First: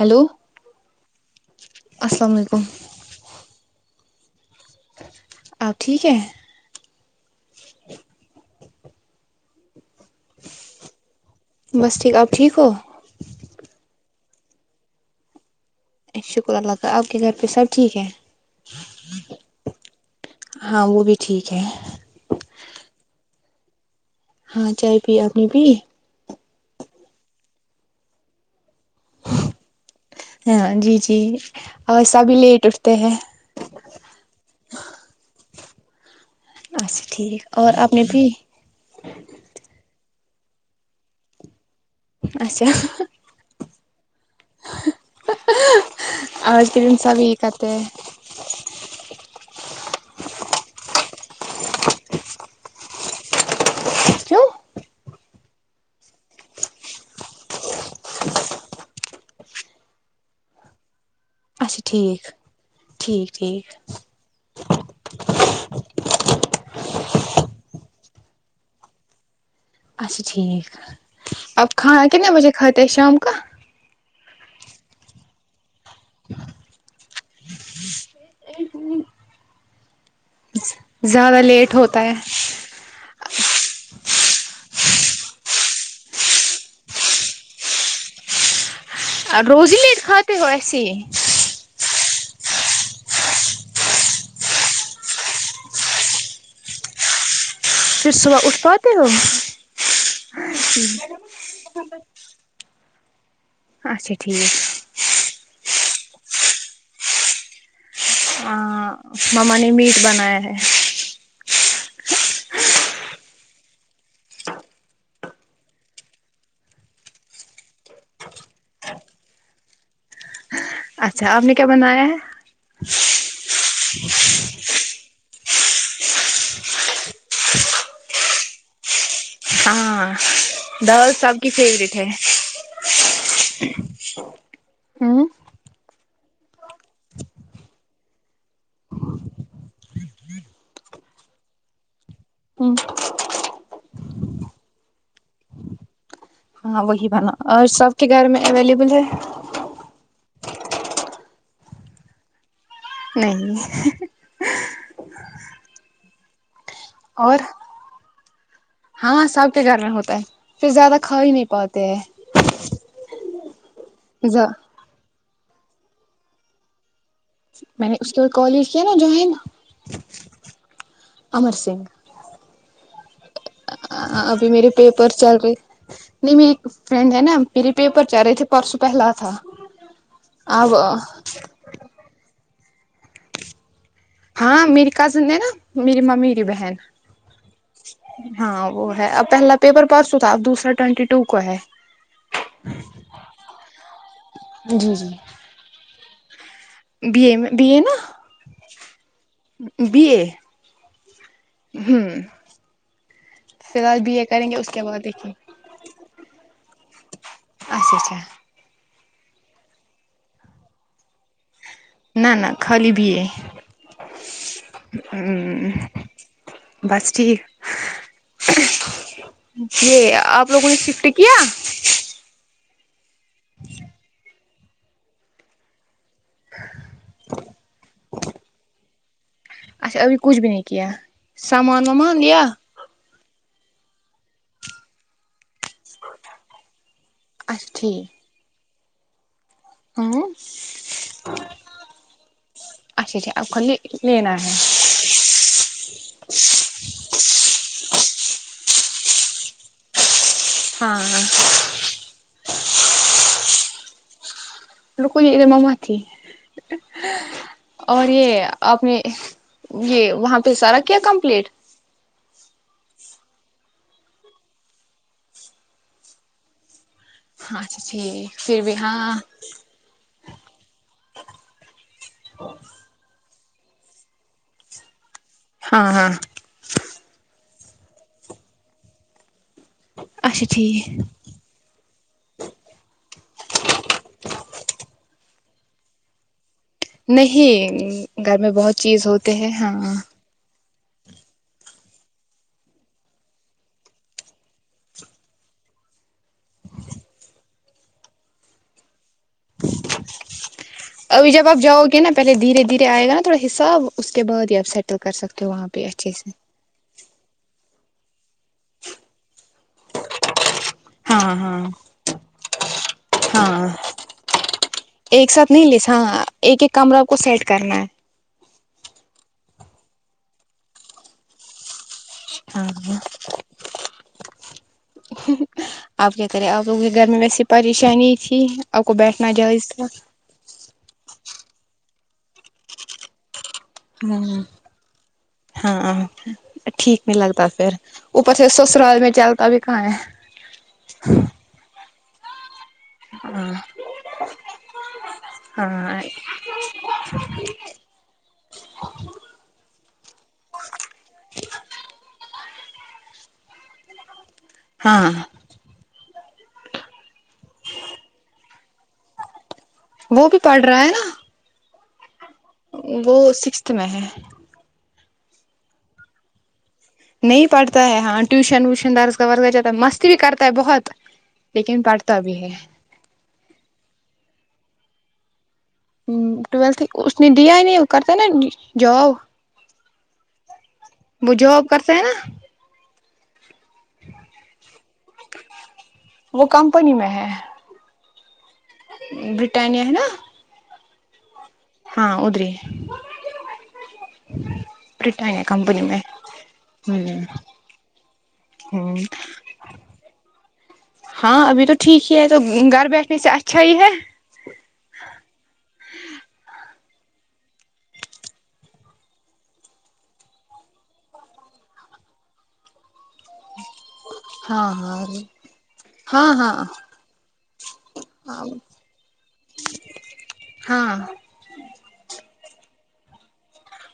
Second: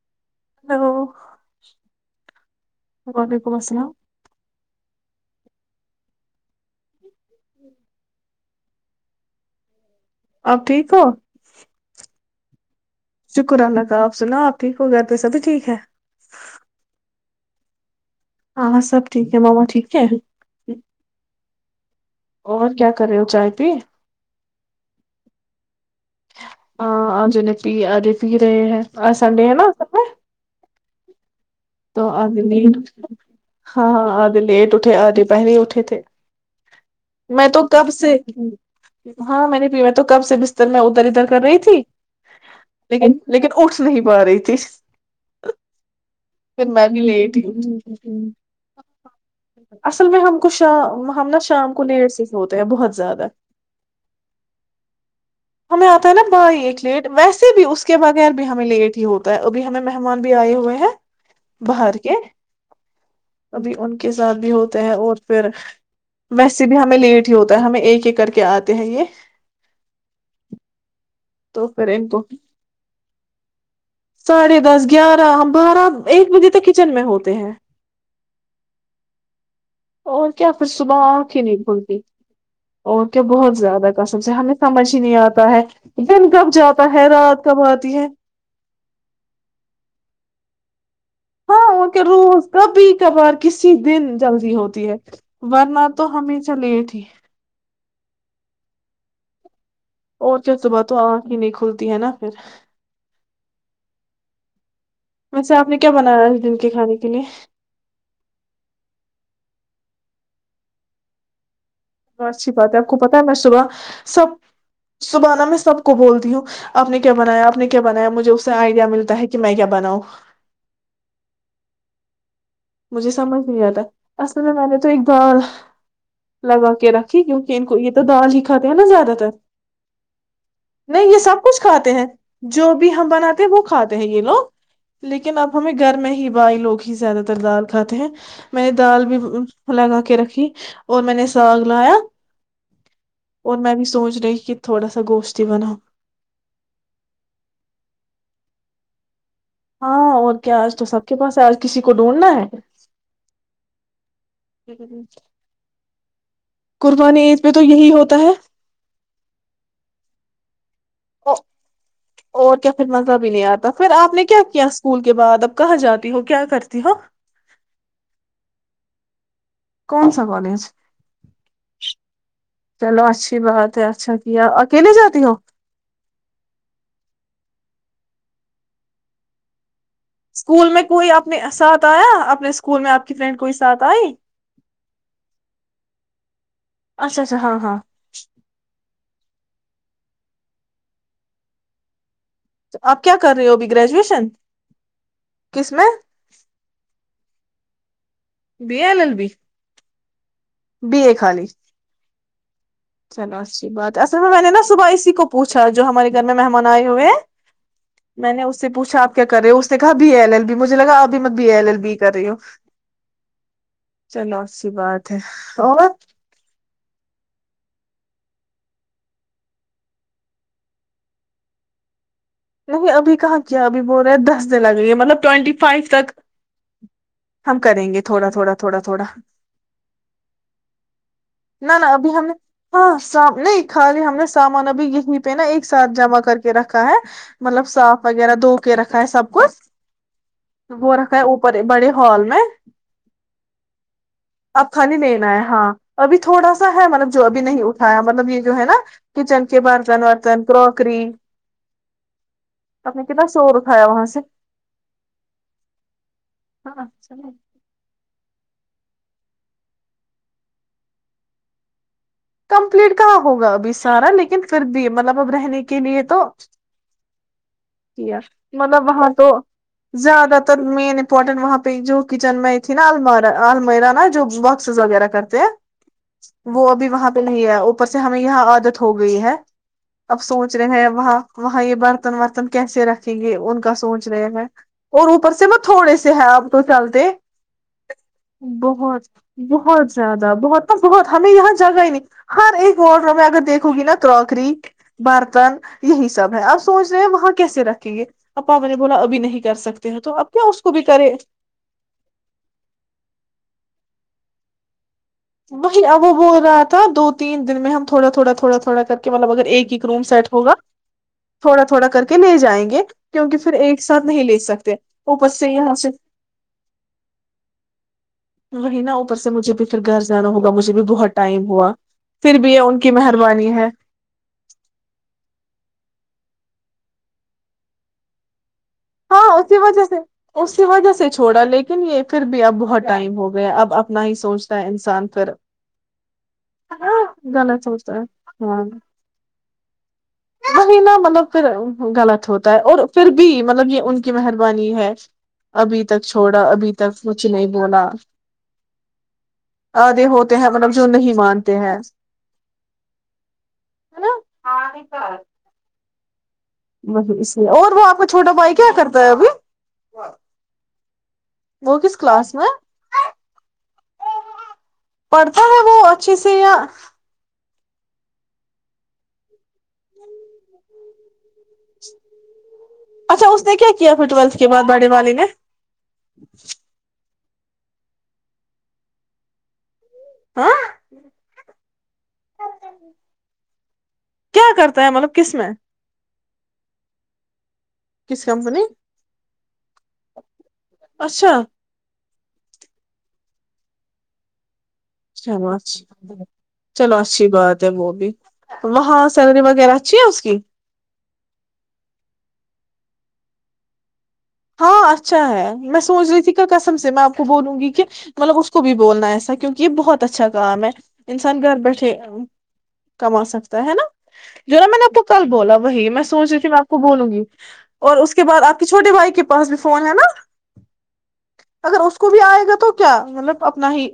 hello hello السلام علیکم گب کو بس ل [unintelligible] اپ ٹھیک ہے ہ [inaudible] آپ ٹھیک ہو بس ٹھیک آپ ٹھیک ہو شکر اللہ کا آپ سنا آپ ٹھیک ہو گھر پہ سبھی ٹھیک ہے شکر اللہ ت آپ کے گھر پہ سب ٹھیک ہے ہاں ہاں سب ٹھیک ہے ماما ٹھیک ہے ہاں وہ بھی ٹھیک ہے اور کیا کرے ہو چائے تی ہاں چائے پی آپنی پی ہاں آج نے پی آجے پی رہے ہیں سنڈے ہے نا سب میں ہاں جی جی تو اور آج سبھی لیٹ اٹھتے ہیں ہاں ہاں آج لیٹ اٹھے آج پہلے ا تھے اچھا ٹھیک میں تو اور کب آپ نے سے بھی ہاں میں نے تو کم سے بستر میں ادھر ادھر کر رہی تھی اچھا لیکن لیکن اٹھ نہیں ب رہی تھی پھر آج میں کے دن بھی سب یہ لیٹ ہی کرتے ہیں اصل میں ہم کو شام ہم نا شام کنیر سے ہوتے ہیں بہت زیادہ کیوں ہمیں آتا ہے نا بائی ایک لیٹ ویسے بھی اس کے بغیر بھی ہمیں لیٹ ہی ہوتا ہے ابھی ہمیں مہمان بھی آئے ہوئے ہیں اچھا باہر کے ٹھیک ٹھیک ابھی ٹھیک ان کے ساتھ بھی ہو ہیں اور پھر ویسے بھی ہمیں لیٹ ہی ہوتا ہے ہمیں ایک ایک کر کے آتے ہیں یہ اچھا ٹھیک تو اب پھر کھانا ان کو کتنے بجے کھاتے ہیں شام کا ساڑھے دس گیارہ ہم بارہ ایک بجے تک کچن میں ہوتے ہیں اور کیا پھر صبح آ زیادہ کے نہیں لیٹ بھلتی ہوتا ہے اور بہت زیادہ کسم سے ہمیں سمجھ ہی نہیں آتا ہے دن کب جاتا ہے رات کب آتی ہے اور روز نہیںٹ کاے ہو ایسی ہاں وہک روز کبھی کبھار کسی دن جلدی ہوتی ہے ورنہ تو ہمیشہ لیٹ ہی پھر صبح اٹھ پاتے ہو اور تو صبح تو آنکھ ہی نہیں کھلتی ہے نا پھر اچھا ٹھیک ویسے آپ نے کیا بنایا اس دن کے کھانے کے لیے ہاں مما نے میٹ بنایا ہے اچھی بات ہے آپ کو پتا ہے میں صبح سب صبح ن میں سب کو بولتی ہوں آپ نے کیا بنایا آپ نے کیا بنایا مجھے اس سے آئیڈیا ملتا ہے کہ میں کیا بناؤں اچھا آپ نے کیا بنایا ہے مجھے سمجھ نہیں آتا اصل میں میں نے تو ایک دال لگا کے رکھی کیونکہ ان کو یہ تو دال ہی کھاتے ہیں نا زیادہ تر ہاں نہیں دال یہ سب کی کچھ کھاتے فیوریٹ ہیں ہے جو بھی ہم بناتے ہیں وہ کھاتے ہیں یہ لوگ ہوں لیکن اب ہمیں گھر میں ہی ہی باہائی لگ ہی زیادہ دال کھاتے ہیں میں نے دال بھی لگا کے رکھی اور میں نے ساگ لایا اور میں بھی سوچ رہی کہ تھوڑا سا گوشتی بناؤ ہاں وہی بنا اور سب کے گھر میں اویلیبل ہے ہاں اور کیا آج تو سب کے پاس ہے آج کسی کو ڈھونڈنا ہے نہیں ہوں ہ [inaudible] قربانی ایز اور پہ تو یہی ہوتا تا ہے [inaudible] ہاں سب کے گھر میں ہوتا ہے پھر زیادہ کھا ہی ا نہیں پاتے ہیں اور کیا پھر مزہ بھی نہیں آار پھر آپ نے کیا اسکول کے بعد اب کہاں جاتی ہو کیا کرتی ہو میں نے اس کے بعد کال کیا نا جوائن کون سا کالج امر سنگھ چلو اچ [inaudible] اچ بات ہے اچھا کیا ابھی میرے اکیلے پیپر جاتی ہوں چل رہے نہیں میری ایک فرینڈ ہے نا میرے پیپر چل رہے تھے پرسوں پہلا تھا اسکول اب میں کوئی اپنے ساتھ آیا اپنے اسکول میں آ کی فرینڈ کوئی سھ ہاں میری کزن ہے نا میری م میری بہن اچھا اچھا ہاں ہاں ہاں وہ ہے ا پہلا پیپر پاس تو تھا اب دوسرا ٹوینٹی ٹو کو ہے تو آپ کیا کر رہے ہو ابھی گریجویشن کس میں ب میں ب ا نا بیل ال بھی بی بی اے خالی ہوں چلو اچھی فی بات الحال ہے اصل بی اے میں میں نے کریں گے نا اس کے صبح بعد اسی کو دیکھیں پوچھا جو ہمارے گھر میں مہمان آئے ہوئے ہیں اچھا اچھا میں نے اس سے پوچھا آپ کرے اس نے کہ بی ایل ایل بھی مجھے لگ ابھیت بی ایل ای بی بھی کر رہی ہو نہ نہ خالی بی اے چلو اچھی بات اور بس ٹھیک یہ آپ لوگوں نے شفٹ کیا نہیں ابھی کہاں کیا ابھی بول رہے ہیں دس دن لگے ہے مطلب ٹوینٹی فائیو تک ہم کریں گے تھوڑا تھوڑا تھوڑا تھوڑا اچھا ابھی کچھ بھی نہیں کیا نہ نہ سامان ابھی وامان ہم نے لیا ہاں سام نہیں خالی ہم نے سامان ابھی یہ نہیں پہناا ایک ساتھ جمع کر کے رکھا ہے مطلب اچھا صاف ٹھیک وغیرہ دو کی رکھا ہے سب ہاں کچھ وہ رکھا ہے اوپر بڑے ہال میں اچھا اچھا آپ کو لینا ہے اب خالی لینا ہے ہاں ابھی تھوڑا سا ہے مطلب جو ابھی نہیں اٹھایا مطلب یہ جو ہے نا کچن کے بار جن ہاں کراکری آپ نے کتنا شور اکھایا وہاں سے رکو یہ مماتی اور یہ آپ نے یہ وہاں پہ سارا کیا کمپلیٹ کمپلیٹ کہاں ہوگا ابھی سارا لیکن پھر بھی مطلب اب رہنے کے لیے تو ہاں اچھا ٹھیک پھر بھی مطلب وہاں ہاں تو زیادہ تر مین امپورٹنٹ وہاں پہ جو کچن میں تھی نا الماری میرا جو باکسز وغیرہ کر ہاں ہاں وہ ابھی وہاں پہ نہیں ہے اوپر سے ہمیں یہ عادت ہوگئی ہے اب اچھا سوچ رہے ٹھیک ہیں وہاں وہاں یہ برتن ورتن رکھیں گے ان کا سوچ رہے ہیں اور اوپر سے میں تھوڑے سے ہے آپ نہیں گھر میں بہت چیز ہوتے ہیں بہت ہاں زیادہ بہت بہت ہمیں یہاں جگہ ہی نہیں ہر ایک وارڈ میں اگر دیکھوں گی نا کروکری برتن یہی سب ہے آپ سوچ رہے ہیں وہاں کیس رکھیں گے اپاپا نے بولا ابھی نہیں کر سکتے ہیں تو اب کیا اس کو بھی کرے ابھی جب آپ جاؤ گے نا پہلے دھیرے دھیرے آئے گا نا تھوڑا حساب اس کے بعد یہ ابٹ وہی وہ بول رہا تھا دو تین دن میں ہم تھوڑا تھوڑا تھوڑا تھوڑا کر کے مطلب اگر ایک روم سیٹ ہوا ہاں ہاں تھوڑا تھوڑا کر کے لے جائیں گے کیونکہ پھر ہاں ایک ساتھ نہیں لے سکتے ایک اوپس سے ساتھ نہیں یہاں لیس سے ہاں ایک ایک کمرہ آپ کو سیٹ کرنا ہے وہی نا اوپر سے مجھے بھی پھر گھر جانا ہوگا مجھے بھی بہت ٹائم ہوا پھر بھی یہ ہاں ان کی ہاں مہربانی ہے آپ کیا کرے آپ لوگوں کی گرمی میں ایسی پریشانی تھی آپ کو ہاں بیٹھنا اسی جائز وجہ تھا سے اسی وجہ سے چھوڑا لیکن یہ پھر بھی اب بہت ٹائم ہو گیا اب اپنا ہی سوچتا ہے انسان پھر ہ ہاں ٹھیک نہیں لگتا غلط پھر سوچتا اوپر ہے سے ہاں سسرال میں چلتا بھی کہاں وہی نا ہے [unintelligible] مطلب پھر غلط ہوتا ہے اور پھر بھی ہاں مطلب یہ ان کی مہربانی ہے ابھی ہاں تک چھوڑا ابھی تک مھے نہیں بولا آھے ہوتے ہیں مطلب جو نہیں مانتے ہیں ہے نا [inaudible] ہاں نہیں پ اسے اور وہ آپ کا چھوٹا بھائی کیا کرتا ہے ابھی وہ بھی پڑھ رہا ہے نا وہ کس کلاس وہ سکستھ میں ہے پڑھتا ہے وہ اچھے سے یا نہیں پڑھتا ہے ہاں ٹیوشن ووشن درس کا ور جاتا ہے مستی بھی کرتا ہے بہت لیکن پڑھتا بھی ہے اچھا اس نے کیا کیا پھر ٹویلتھ کے بعد بڑی والی نے ہ ٹویلت دیائی نہیں ا کرتا نا جؤ ہاں بھوب کرتے ہیں نا کیا کرتا ہیں مطلب کس میں وہ کس کمپنی برٹانیا ہے نا اچھا ہاں ادری چلو اچھی چلو ہوں اچھی بات ہے وہ بھی ہوں وہاں سلری وغیرہ اچھی ہے اس کی ہاں ابھی تو ٹھیک ہی ہے تو گھر بیٹھنے سے اچھا ہی ہے ہاں اچھا ہے میں سوچ رہی تھی کسم سے میں آپ کو بولوں گی کہ مطلب اس کو بھی بولنا ایسا کیونکہ یہ بہت اچھا کام ہے انسان گھر بیٹھے کما سک ہے نا جو ہاں نا میں نے آپ کو ہاں کل بولا وہی میں سوچ رہی تھی ہاں میں آپ کو بولوں گی اور اس کے بعد ہاں آپ کے چھوٹے بھائی کے فون ہے نا ہاں اگر اس کو بھی آئے گا تو کیا مطلب اپنا ہی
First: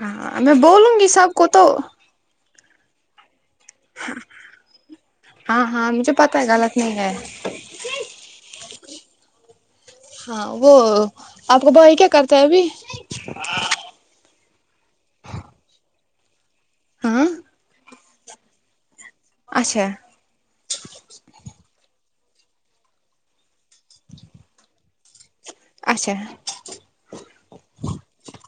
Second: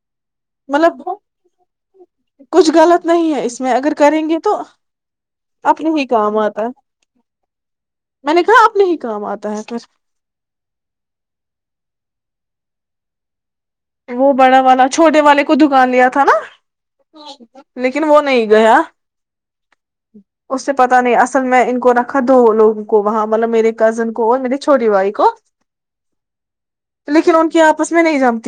ہاں میں بولوں مطلب گی سب کو تو [inaudible] کچھ غلط نہیں ہے اس میں اگر کریں گے تو ہاں اپنے ہاں ہی مجھے کام پتا آتا ہے غلط نہیں میں نے کہا نہیں کام آتا ہے پھر ہاں وہ آپ کا بائی کیا کرتا ہے ابھی [inaudible] وہ بڑا والا چھوٹے والے کو دکان لیا تھا نا ہاں لیکن وہ نہیں گیا اچھا اس سے پتہ نہیں اصل میں ان کو رکھ دو لوگوں کو وہاں مطلب میرے کزن کو میری چھوٹے بھائی کو اچھا تو لیکن ان کی آپس میں نہیں جام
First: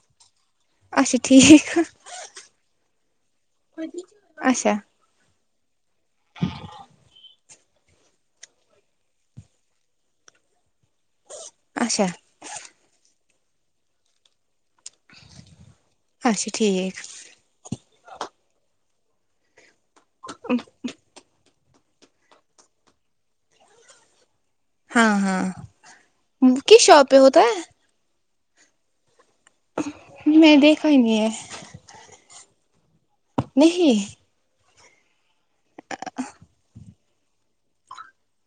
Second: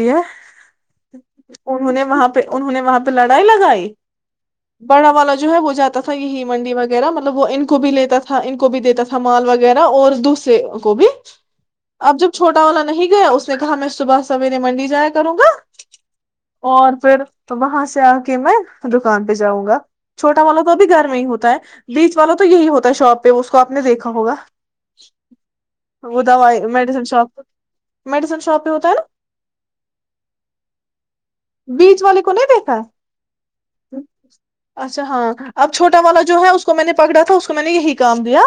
اچھا ٹھیک انہوں نے وہاں پہ انہوں نے وہاں لڑائی لگائی اچھا بڑا والا جو ہے جاتا تھا یہ ہی منڈی وغیرہ مطلب وہ ان کو بھی لیتا تھا ان کو بھی دیتا تھا مال وغیرہ اور دوسرے کو بھی اچھا اب جب چھوٹا والا نہیں گیا اس میں صبح سویرے منڈی سے جیا کروں گا اچھا اور ٹھیک پھر وہاں سے سے آ کے میں دکان پہ جاؤں گا چھوٹا والا تو ابھی گھر میں ہی ہوتا ہے بیچ والا تو یہی ہوتا ہے شاپ پہ اس کو آپ نے دیکھا ہوگا ہاں ہاں وہ کس میڈیسن پہ شاپ ہوتا ہے مڈس پہ ہوتا ہے نا میں نے دیکھا ہی نہیں ہے بیچ والے کو نہیں دیکھا ہے نہیں اچھا ہاں اب چوٹا والا جو ہے اس کو میں نے پکڑا تھا اس کو میں نے یہی کام دیا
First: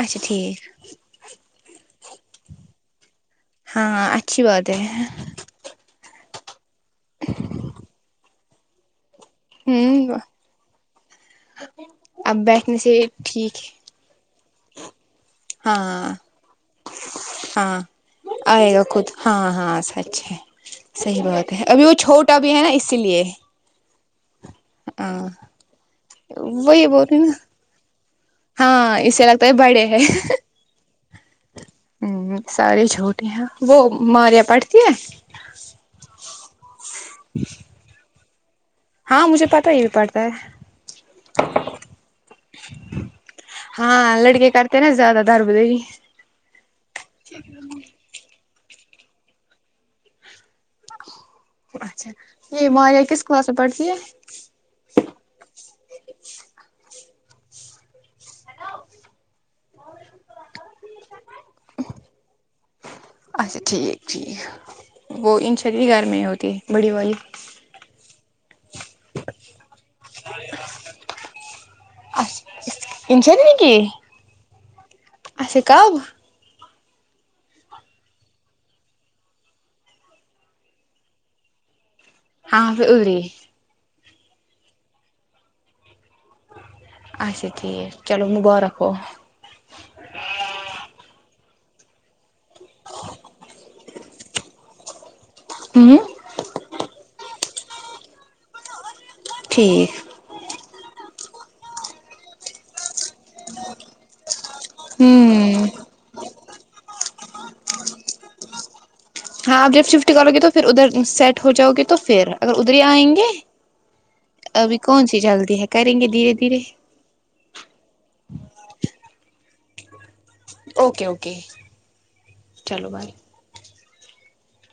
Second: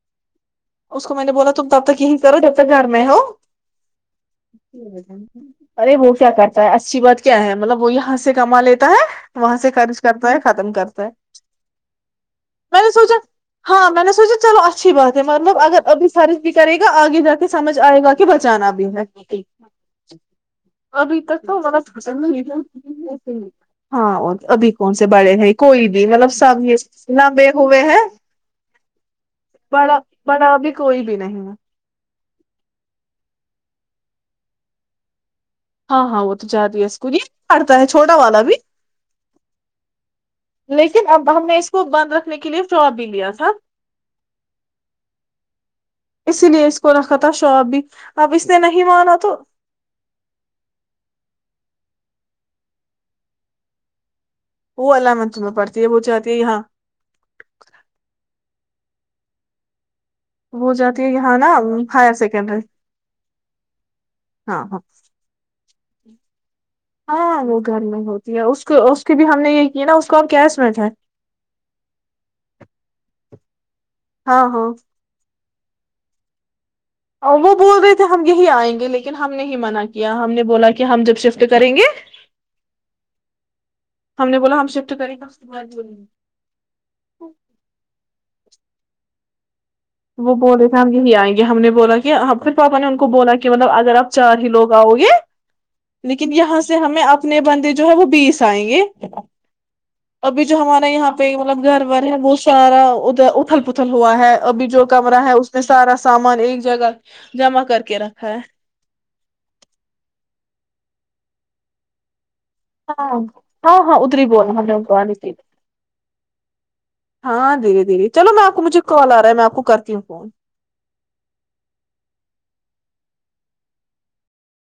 اچھا ٹھیک اس کو میں نے بولا تم تب تک یہیں کرو جب تک گھر میں ہو ہاں اچھی بات ہے آرے وہ کیا کر اچھی بات کیا ہے مطلب وہ یہاں سے سے کما لیتا ہے وہاں سے خرچ ہوں کرتا ہے ختم کرتا ہے اب بیٹھنے میں نے سے سوچا ٹھیک ہے ہاں میں نے سوچا چلو اچھی بات ہے مطلب اگر ابھی ہاں فرچ بھی کرے گا آگے جا کے سمجھ ہاں آئے گا کہ بچانا آئے گا بھی ہے خود ہاں ہاں سچ ہے ابھی صحیح تک بات ہے ابھی وہ چھوٹا توند بھی ہے نا اسی لیے ہاں ابھی کون سے ہاں بڑے ہیں کوئی نہیں مطلب سب وہی بول رہی نا لمبے ہوئے ہیں ہاں اسے لگتا ہے بڑے بڑا ہے بڑا بھی کوئی بھی نہیں ہے ہ سارے چھوٹے ہیں وہ ماریا پٹتی ہے ہاں ہاں زدہی ہاں مجھے پتا ہی بھی پڑتا ہے لیکن اب ہم نے اس کو بند رکھنے کے لیے شاپ بھی لیا تھا ہاں لڑکے کرتے نا زیادہ دربدری اسی لیے اس کو رکھا تھا شاپ بھی اب اس نے نہیں مانا تو اچھا یہ مار یہ کس کلاس میں پڑھتی ہے وہ الیونتھ میں پڑھتی ہے وہ جاتی ہے یہاں ہیلو [inaudible] وہ جاتی ہے یہاں نا ہائر سیکنڈری اچھا ہاں ہاں چریی گار میں ہی ہوتی ہے بڑی والی ہاں وہ گھر میں ہوتا اس اس کے بھی ہم نے یہ کیے نا اس کو ہم کیا اسمیت ہے انسانی نیک [unintelligible] ہاں ہاں آ کب وہ بول رہے تھے ہم یہی آئیں گے لیکن ہم نے ہی منع کیا ہم نے بولا کہ ہم جب شفٹ کریں گے ہاں ای ہم نے بولا ہم شفٹ کریں گول گے اچھا ٹھیک چلو مب ت کوو وہ بول رہے تھے ہم یہی آئیں گے ہم نے بولا کہ آپ پھر پاپا نے ان کو بولا کہ مطلب اگر آپ چار ہی لوگ آؤ گے ہوں لیکن یہاں سے ہمیں اپنے بندے جو ہے وہ بیس آئیں گے ٹھیک ابھی جو ہمارا یہاں پہ مطلب گھر وار ہے بہت سارا ادھر اتل پتھل ہوا ابھی جو کمرہ ہے اس میں ہوں سارا سامان ایک جگہ جمع کر کے رکھا ہے ہاں اب جب شفٹ کرو گے تو پھر ادھر سیٹ ہو جؤ گے تو پھر اگر ادھر ہی ہاں آئیں گے ہاں ہاں ادھر بول رہا ابھی کون سی ہم جلدی ہے کریں گے دھیرے دھیرے ہاں دی دی چلو میں آپ کو مجھے کال آ رہا ہے میں آپ کو کرتی ہوں فون اوکے اوکے چلو بھائی